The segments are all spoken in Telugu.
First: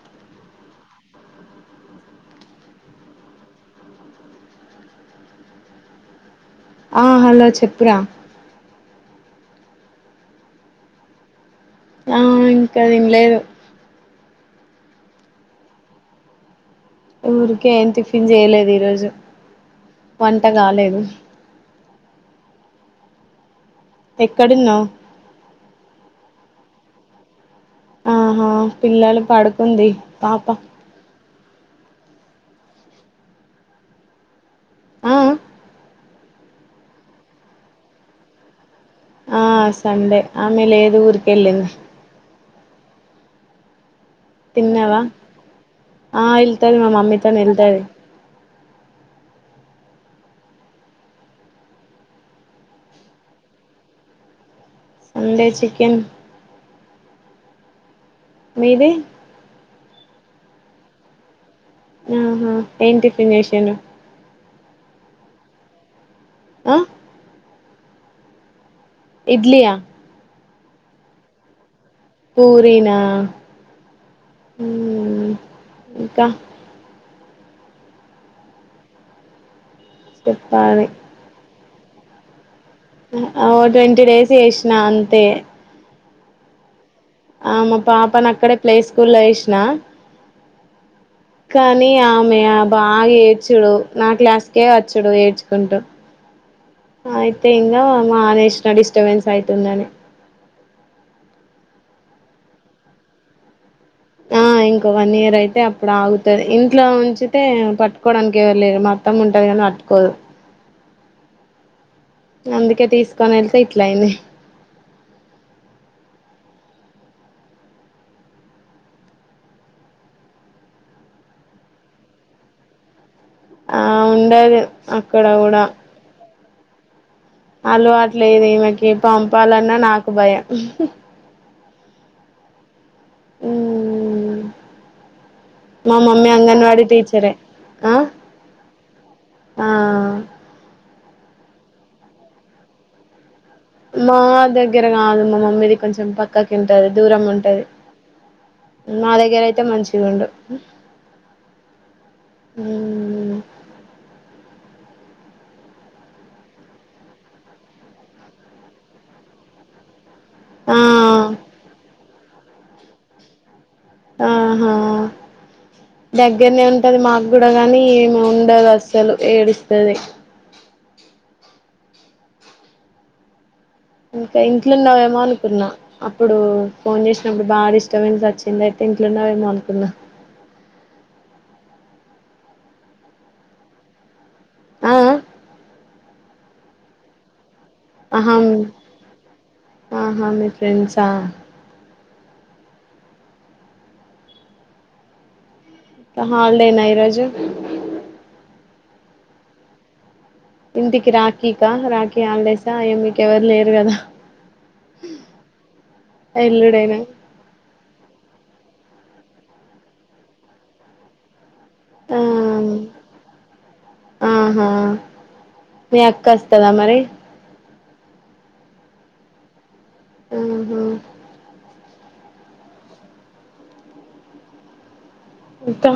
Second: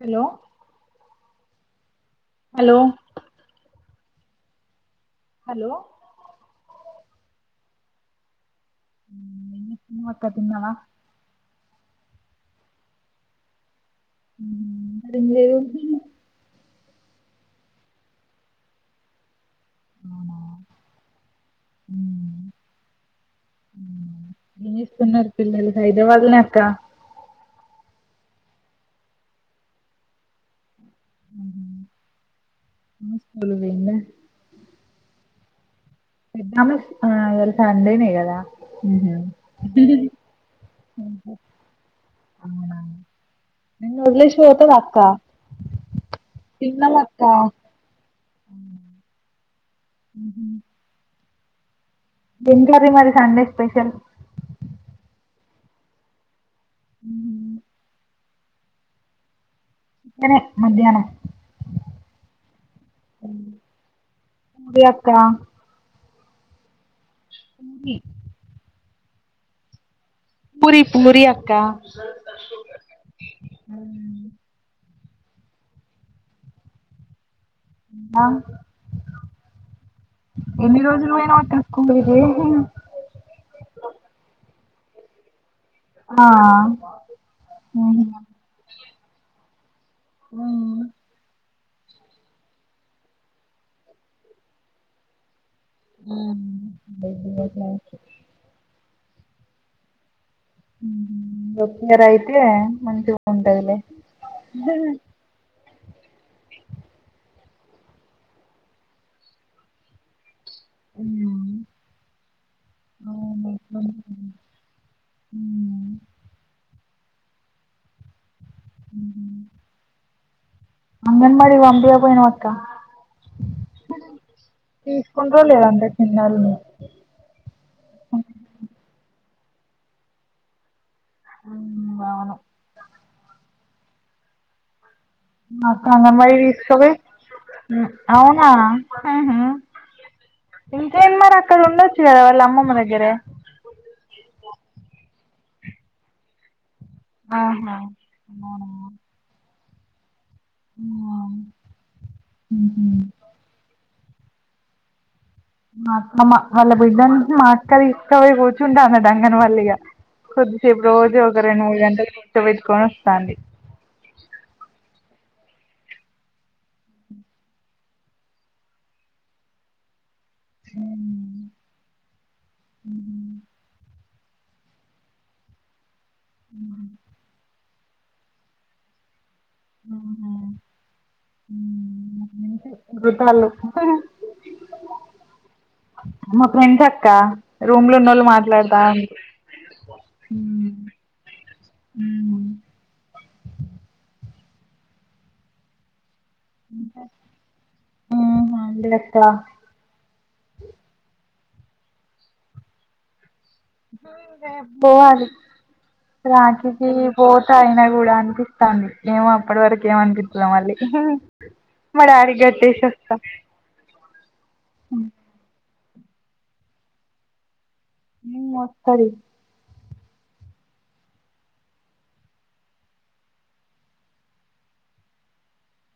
హాల్లొ హాల్లో హాలో హ హలో చెప్పురా, మొక్క తిన్నావా, ఆ ఇంకా తిన్లేదు. తినలేదు [unintelligible] ఉరికే ఏం టిఫిన్ జేయలేదు ఈరోజు అవునా వంట గాలేదు. ఏం ఎక్కడున్నావు జేస్తున్నారు? పిల్లలతో హైదరాబాదులోనే అక్కా ఆహా! పిల్ల పడుకుంది పాప. నిద్దరపోయిందా? ఆ ఆ అనుష్ ఈయాల సండే నే గదా? ఆ సండే ఆమె లేదు [unintelligible] ఊరికెళ్ళింది నిన్ను వదిలేసి తిన్నావా ఎంటిదక్కా ఆ వెళ్తది మా తిన్నామక్కా మమ్మీతోని వెళ్తది మ్ హు ఏం కర్రీ మరి సండే స్పెషల్? సండే చికెన్ మ్ మీదీ చికెనే మధ్యాహ్నం మ్ హు ఏం టిఫినషన్ చేసిండ్రు? మీ అక్కా ఆ కి ఇడ్లీ యా పూరి పూరి అక్కా పూరినా మ్ ఇంకా ఆ ఎన్ని చెప్పాలి రోజులు పోయినావు అక్కా స్కూల్ కి. ఓ ట్వంటీ డేస్ చేసినా అంతే. ఆ ఆ మా ఉమ్ పాపను అక్కడే ప్లే స్కూల్ లో వేసిన మ్ కానీ ఆమె బాగా ఏడ్చుడు నా క్లాస్కే వచ్చడు ఏడ్చు కుంటూ అయితే ఇంగ మానేసిన డిస్టర్బెన్స్ అవుతుందని. ఒక్కరైతే అయితే మంచిగా ఉంటాదిలే ఆ ఇంకో వన్ ఇయర్ అయితే. ఇప్పుడు ఆగుతాది. ఇంట్లో ఉంచితే పట్టుకోవడానికి ఎవరూ లేరు మా అత్తమ్మ ఉంటాది కానీ పట్టుకోదు. అయ్యో అందుకే తీసుకొని వెళ్తే ఇట్లా అయింది. మ్ మ్ హ్ అంగన్వాడీ కి పంపీయకపోయినావా అక్కా ఆ ఉండదు అక్కడ తీసుకుంటారో కూడా లేదో అంత చిన్నోళ్ళని. వాళ్ళు అట్లేదు ఈమెకి పంపాలన్నా నాకు భయం. హ్ హి అవును మ్ మా మమ్మీ అంగన్వాడి టీచరే ఆ అవునా, మ్ హు హూ ఆ ఇంకేం మరి అక్కడ ఉండొచ్చు కదా వాళ్ళ అమ్మమ్మ దగ్గరే మా దగ్గర కాదు మా మమ్ది కొంచం పక్క కు ఉంటాది. దూరం ఆహా ఉంటాది. అవునా. మా దగ్గర అయితే మంచిగ ఉండు. అవును ఉమ్ హూ మ్ మా అక్క వాళ్ళ బిడ్డ ను మా అక్క తీసుకపోయి కూర్చుంటా అన్నది అంగన్వాడీల ఇగా ఆ కొద్దిసేపు రోజు ఒక రెండు మూడు గంటలు కూర్చబెట్టుకొని వస్తాంది ఆహా దగ్గరనే ఉంటది మాకు కూడా గానీ ఈమె ఉండదు అస్సలు ఏడుస్తది ఉమ్ ఉహు ఇంకా ఇంట్లో ఉన్నవేమో అనుకున్నా అప్పుడు ఫోన్ జేసినప్పుడు భారిష్ తవ్విట్ల వచ్చింది అయితే ఇంట్ల ఉన్నవేమో అనుకున్నా ఆ ఉమ్ అంతే గుతాళ్ళు ఆ మా ఫ్రెండ్స్ అక్క రూమ్ లో ఉన్నోళ్ళు ఆహా మాట్లాడతా ఆహా మీ ఫ్రెండ్సా ఉ హాలిడేనా ఈరోజు హా హాలిడే అక్క ఇంటికి రాఖీ కా రాఖీ హాలిడేస్ కా మీకెవరు లేేరుగదా పోవాలి రాఖీ కి ఎల్లుడైనా పో అయినా కూడా అనిపిస్తాంది మేము అప్పటి వరకు ఏమనిపీత్తదో మళ్ళీ మా ఆ డాడికి గట్టేసి వస్తా ఆహా మీ అక్క వస్తదా మరి ఉమ్ వస్తది ఆహా ఇంత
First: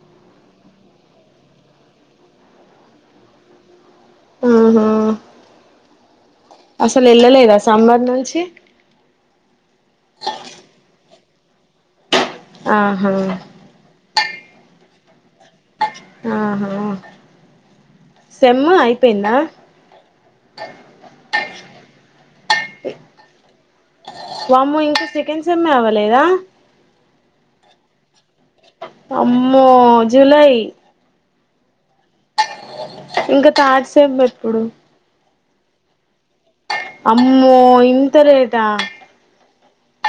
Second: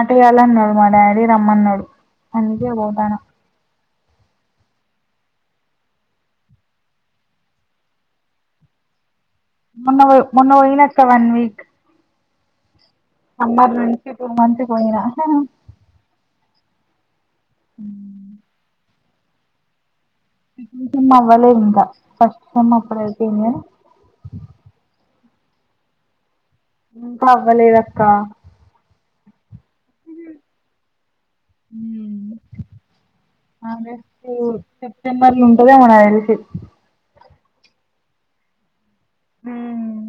అటు యేలన్నాడు మా డాడీ రమ్మన్నాడు అందుకే పోతాన్నా ఆహా అసలెళ్ళలేదా సమ్మర్ నుంచి మొన్న బోయ్ మొన్న బోయినక్క వన్ వీక్ ఆహా సమ్మర్ నుంచి టూ మంత్స్ కి పోయిన ఆహా సెమ్ అయిపోయిందా సెకండ్ సెమ్ అవ్వలేద్ ఇంకా ఫస్ట్ సెమ్ అప్పుడే అయిపోయింది కాని వామ్మో ఇంకా సెకండ్ సెమ్ ఏ అవ్వలేదా ఇంకా అవ్వలేదక్క అమ్మో జులై ఉమ్ ఇంకా థర్డ్ సెమ్ ఎప్పుడు డిసెంబర్ లో ఉంటదేమో నాకు దెలిసి అమ్మో ఇంత లేటా ఉమ్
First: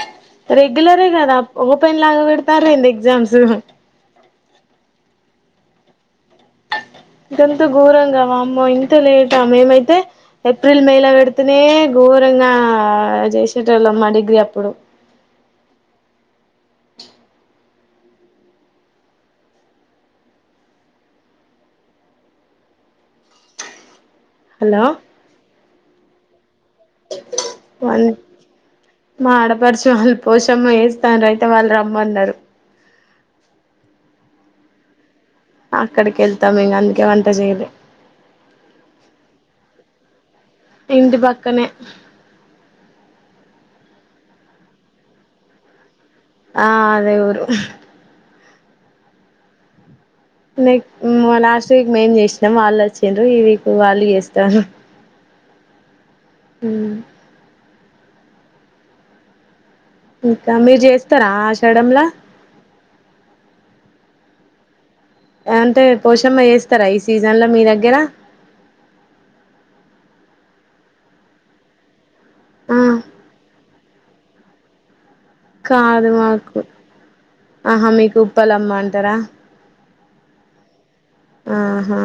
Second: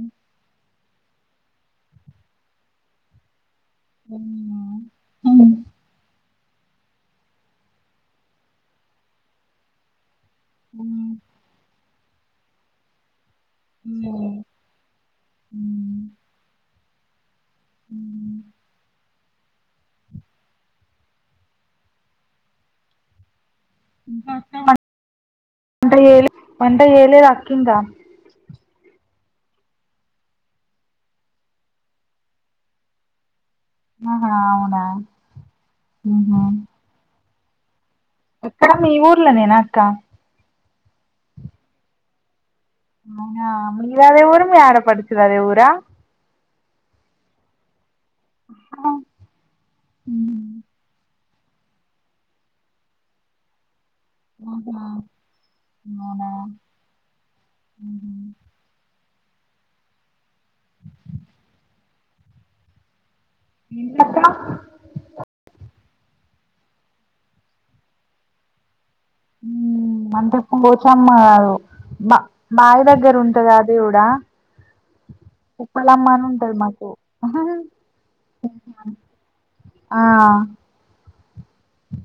రెగ్యులరే గదా ఓపెన్ లాగా పెడతారా ఏంది ఎగ్జామ్స్ ఉమ్ గంత ఘోరంగా వామ్మో ఇంత లేటా మేమైతే ఏప్రిల్ మేలా హ్మ్. పెడతేనే ఘోరంగా జేసేటోళ్ళమ్ మా డిగ్రీ హ్మ్. అప్పుడు హ్మ్. ఉమ్ ఇంకా హలో వంట చేయలే వంట చేయలేదా అక్కింగా వన్ మా ఆడపడుచు వాళ్ళు పోషమ్మ చేస్తాండ్రు అయితే వాళ్ళు రమ్మన్నారు ఆహా అవునా హుహు. అక్కడికెళ్తాం ఇంగ అందుకే వంట చేయలే ఎక్కడ మీ ఊర్ల నేనా అక్క ఇంటి పక్కనే అవునా మీదదే ఊరు మీ ఆడ పడుచుదదే ఊరా ఆ అదే ఊరు అక్కా ఊహు నెక్ లాస్ట్ వీక్ మేం చేసినాం వాళ్ళు వచ్చిండ్రు ఈ వీక్ వాళ్ళు చేస్త ఆహా అవునా ఊహు ఇంకా మీర్ చేస్తారా ఆషాడం లా ఏంటిదక్క అంటే పోషమ్మ చేస్తారా ఈ సీజన్ ల మీ దగ్గర ఊమ్ అంటే పోచమ్మ కాదు బా బావి దగ్గర ఉంటంది అది కూడా ఉప్పలమ్మ అని ఉంటది మాకు ఆహా మీకు ఉప్పలమ్మ అంటారా ఆ ఓ హో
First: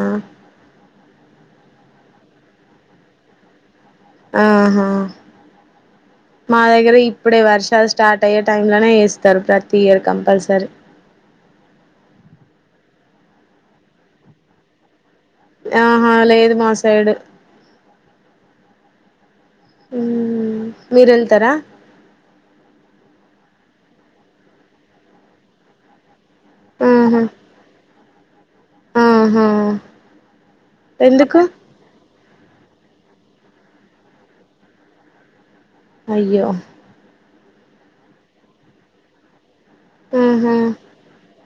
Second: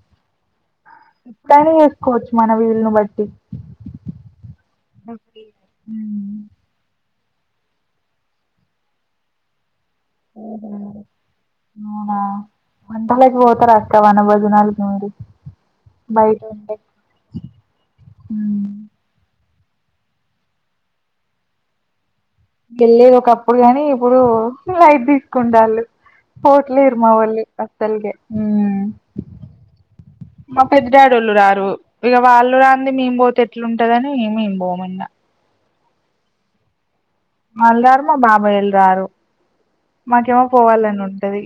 టైమ్ చేసుకోవచ్చు మన వీలుని బట్టి ఆహా మాదగ్గర ఇప్ ఇప్పుడే వర్షాలు స్టార్ట్ అయ్యే టైంలోనే జేస్తారు ప్రతి ఇయర్ ఆహ కంపల్సరీ అవునా వంటలకి పోతారా అక్క వనభోజనాలకి మీరు ఆహా బయట లేదు మా ఉంటే సైడు ఊ హ్మ్ మీరెళ్తరా గెళ్లే ఒకప్పుడు కానీ ఇప్పుడు లైట్ తీసుకుంటాళ్లు పోట్లేరు ఆహా మావాళ్ళు అస్సల్కే హ్మ్ ఆహా మా పెద్దనాయనోళ్ళు ఎందుకు రారు ఇక వాళ్ళు రాంది మేం పోతే ఎట్లుంటదని మేం పోము ఇంకా అయ్యో వాళ్ళు రారు మా బాబాయ్ వాళ్ళు రారు మాకేమో ఆహా పోవాలని ఉంటది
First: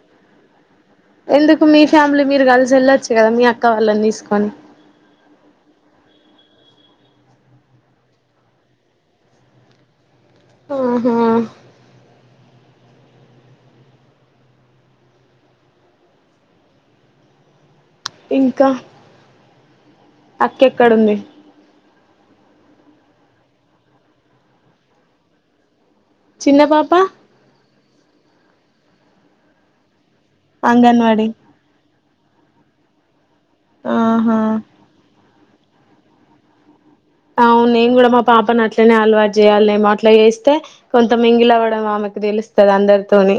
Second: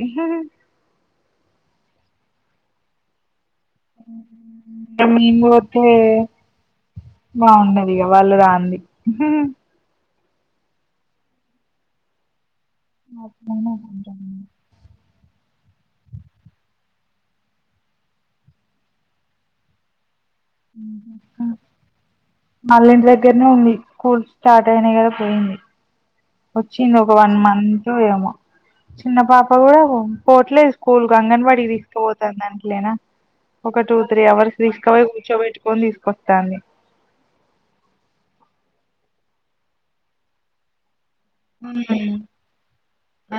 ఎందుకు మీ ఫ్యామిలీ మీరు కలిసి వెళ్ళొచ్చు కదా మీ అక్క వాళ్ళని తీసుకొని మేము పోతే బాగుండది ఇక వాళ్ళు రాంది ఆహా [unintelligible] పోయిన కొంచెం ఇంకా అక్క ఎక్కడుంది వాల్ల ఇంటి దగ్గరనే ఉంది స్కూల్స్ స్టార్ట్ అయినాయి కదా పోయింది చిన్న పాప వచ్చింది ఒక వన్ మంత్ ఏమో చిన్న పాప కూడా పోవట్లేదు స్కూల్ అంగన్వాడి అంగన్వాడీ తీసుపోతాను దానికి లేనా ఒక టూ త్రీ ఆహా అవర్స్ తీసు పోయి కూర్చోబెట్టుకొని తీసుకొస్తాంది అవును నేను కూడా మా పాపను అట్లనే అలవాటు చేయాలి ఏమో అట్లా చేస్తే కొంత మింగిలి అవ్వడం ఆమెకు తెలుస్తది అందరితోని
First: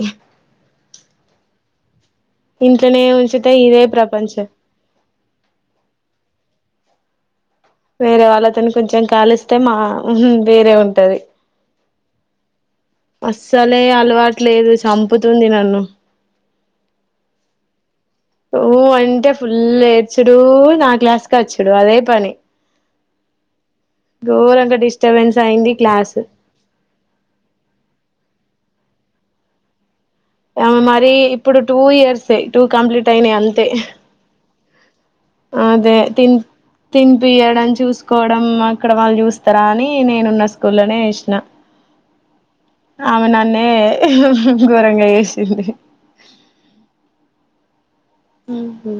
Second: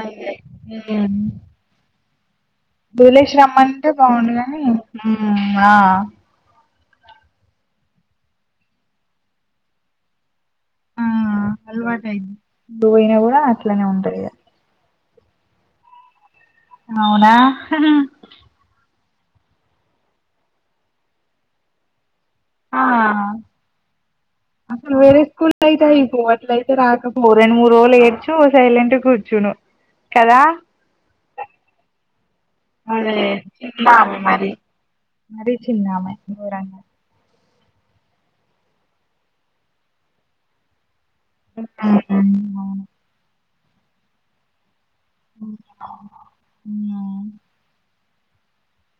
ఇంట్లొనే ఉంచితే ఇదే ప్రపంచం ఉ ఆ వేరే వాళ్ళతోని కొంచెం కాలిస్తే మా వేరే ఉంటది అలవాటయితది పోయినా కూడా అస్సలే అట్లనే ఉంటాయి అలవాటు లేదు చంపుతుంది నన్ను. అవునా ఊ అంటే ఫుల్ ఏడ్చుడు నా క్లాస్కి వచ్చుడు అదే పని ఘోరంగా అసలు వేరే డిస్టర్బెన్స్ స్కూల్లో అయింది అయితే క్లాస్ అయిపోయి అట్లయితే రాకపోవు రెండు మూడు రోజులు ఏడ్చు సైలెంట్ గా కూర్చొను కదా ఆమె మరి ఇప్పుడు టూ ఇయర్సే టూ కంప్లీట్ అదే అయినాయి అంతే మరి మరి అదే చిన్నామే తిన్ ఘోరంగా తినిపియడం చూసుకోవడం అక్కడ వాళ్ళు చూస్తారా అని నేనున్న స్కూల్లోనే వేసినా. అవును ఆమె నన్నే ఘోరంగా జేసింది. అవును మ్ హూ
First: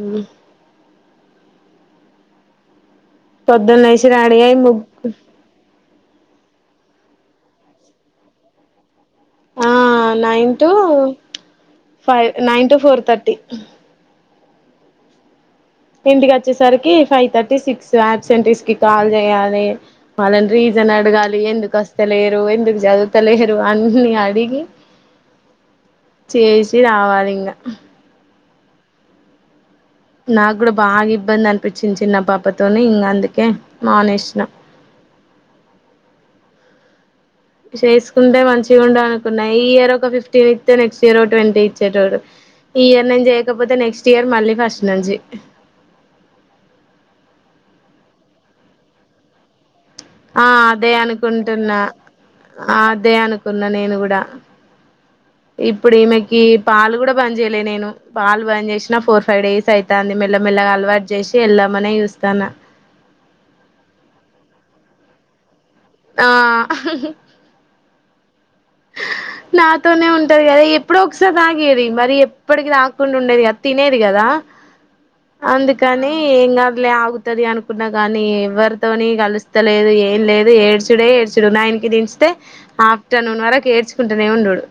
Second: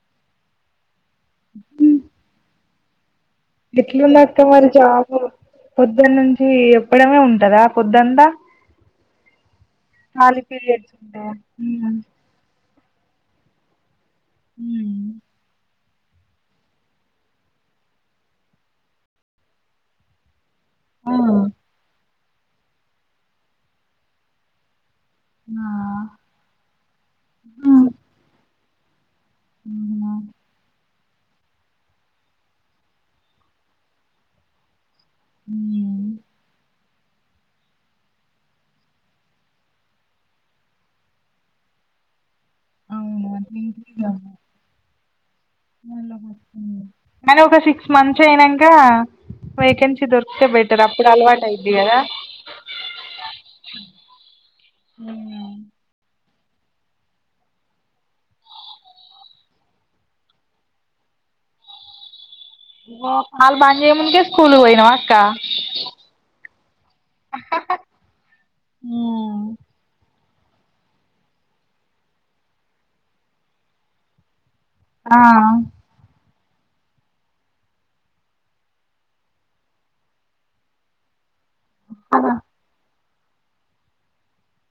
ఇ పొద్దున్న లేసి రెడీ ఎట్లున్దక్క అయి మరి ముగ్గు జాబ్ పొద్దున్న నుంచి ఎప్పుడన్నా ఉంటదా పొద్దుంతా? ఆ నైన్ టు పీరియడ్స్ ఉంటాయా five nine to four thirty. మ్ ఇంటికి వచ్చేసరికి ఫైవ్ థర్టీ సిక్స్. అబ్సెంటిస్ కి కాల్ చేయాలి వాళ్ళని రీ రీసన్ అడగాలి ఉమ్ ఎందుకు వస్తలేరు ఎందుకు చదువుతలేరు అన్నీ అడిగి ఆ చేసి రావాలి ఇంగ ఆ నాకు కూడా బాగా ఇబ్బంది అనిపించింది చిన్న పాపతోని ఇంక అందుకే మానేసినా మ్ చేసుకుంటే మంచిగా ఉంటది అనుకున్నా ఈ ఇయర్ ఒక ఫిఫ్టీన్ ఇస్తే నెక్స్ట్ ఇయర్ ఒక ట్వంటీ ఇచ్చేటోడు. ఈ ఇయర్ నేను అవును అట్లా చేయకపోతే ఇంటికి నెక్స్ట్ రమ్మ ఇయర్ మళ్ళీ ఫస్ట్ నుంచి. కానీ ఒక సిక్స్ మంత్స్ అయినాక వేకెన్సీ ఆ దొరికితే బెటర్ అదే అప్పుడు అలవాటు అయిద్ది అనుకుంటున్నా కదా? అదే అనుకున్నా నేను కూడా ఉ ఇప్పుడు ఈమెకి పాలు కూడా బంద్ చేయలే నేను పాలు బంద చేసినా ఫోర్ ఫైవ్ డేస్ అవుతాంది మెల్లమెెల్లగా అలవాటు చేసి వెళ్దామనే చూస్తున్నా. పాల్ బంద్ చేయ ముందుకే స్కూల్ పోయినావా అక్కా ఆ హ్ హి హి మ్ నాతోనే ఉంటది కదా ఎప్పుడో ఒకసారి తాగేది. మరి ఎప్పటికి తాకుండా ఉండేది కదా తినేది కదా? ఆ కానీ ఏం కాదులే ఆగుతాది అనుకున్నా. కానీ ఎవ్వరితోని కలుస్తలేదు, ఏం లేదు ఏడు చుడే ఏడ్చుడు నైన్ కి దించితే ఆఫ్టర్నూన్ వరకు ఏడ్చుకుంటూనే ఉండుడు.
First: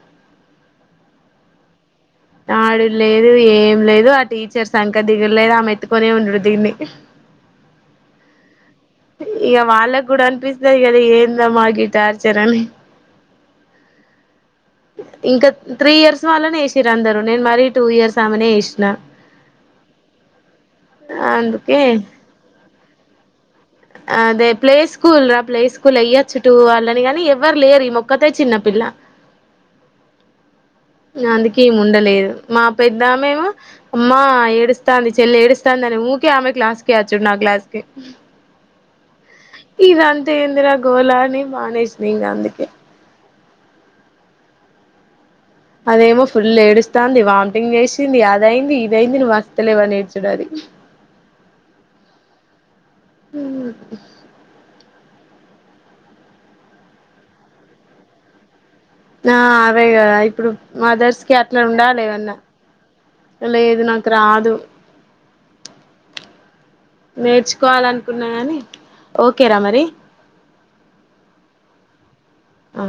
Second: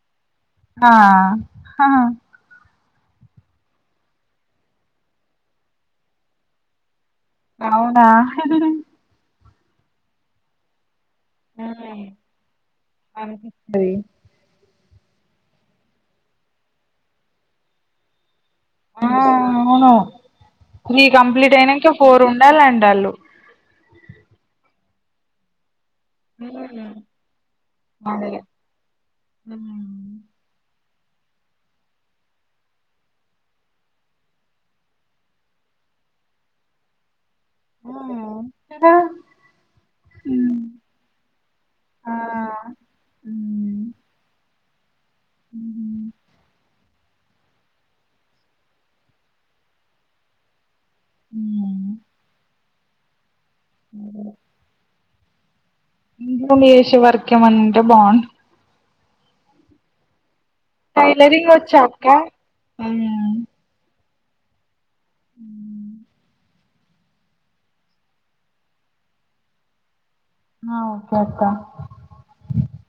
ఆ హ్ హ ఆడుడులేదు ఏం లేదు ఆ టీచర్స్ సంక దిగుడులేదు ఆమెత్తుకునే ఉండడు దీన్ని. అవునా? హ్ హి హి ఇక వాళ్ళకి కూడా అనిపిస్తాది గదా ఏందమ్మా ఈ టార్చర్ అని ఆ అది ఇంకా త్రీ ఇయర్స్ వాళ్ళనే వేసినారు. అందరూ నేను మరీ టూ ఇయర్స్ ఆమెనే వేసా. ఆ అవును త్రీ కంప్లీట్ అందుకే అయినాక ఫోర్ ఉండాలంటారు వాళ్ళు. అదే ప్లే స్కూల్ రా ప్లే స్కూల్ వెయ్యెచ్చు. చుట్టూ వాళ్ళని కాగానీ ఎవ్వరు లేరు ఈ అదే మొక్కతే ఆ చిన్నపిల్ల. అందుకేమి ఉండలేదు మా పెద్దామేమొ అమ్మా ఏడుస్తాంది చెల్లి ఏడుస్తాంది అని ఊకే ఆమె క్లాస్ కి వచ్చుడు నా క్లాస్ కి అ ఇదంతా ఏందిరా గోల అని మానేసినా ఇంక అందుకే ఊ ఉ అదేమో ఫుల్ ఏడుస్తాంది, వామిటింగ్ చేసింది అదయింది ఇదైంది నువ్వు వస్తలేవు అని ఏడ్చుడు అది. ఊ ఊ అ ఇంటి నుండి చేసే వర్క్ ఏమన్నా ఉంటే బాగుండు. ఆ అదేగద, ఇప్పుడు మదర్స్ కి టైలరింగ్ అట్లా వచ్చా ఉండాలి అక్క ఏవన్నా ఆ లేదు నాకు రాదు ఉ నేర్చుకోవాలనుకున్నా కానీ, ఓకేరా మరి ఆ, ఓకే అక్కా అ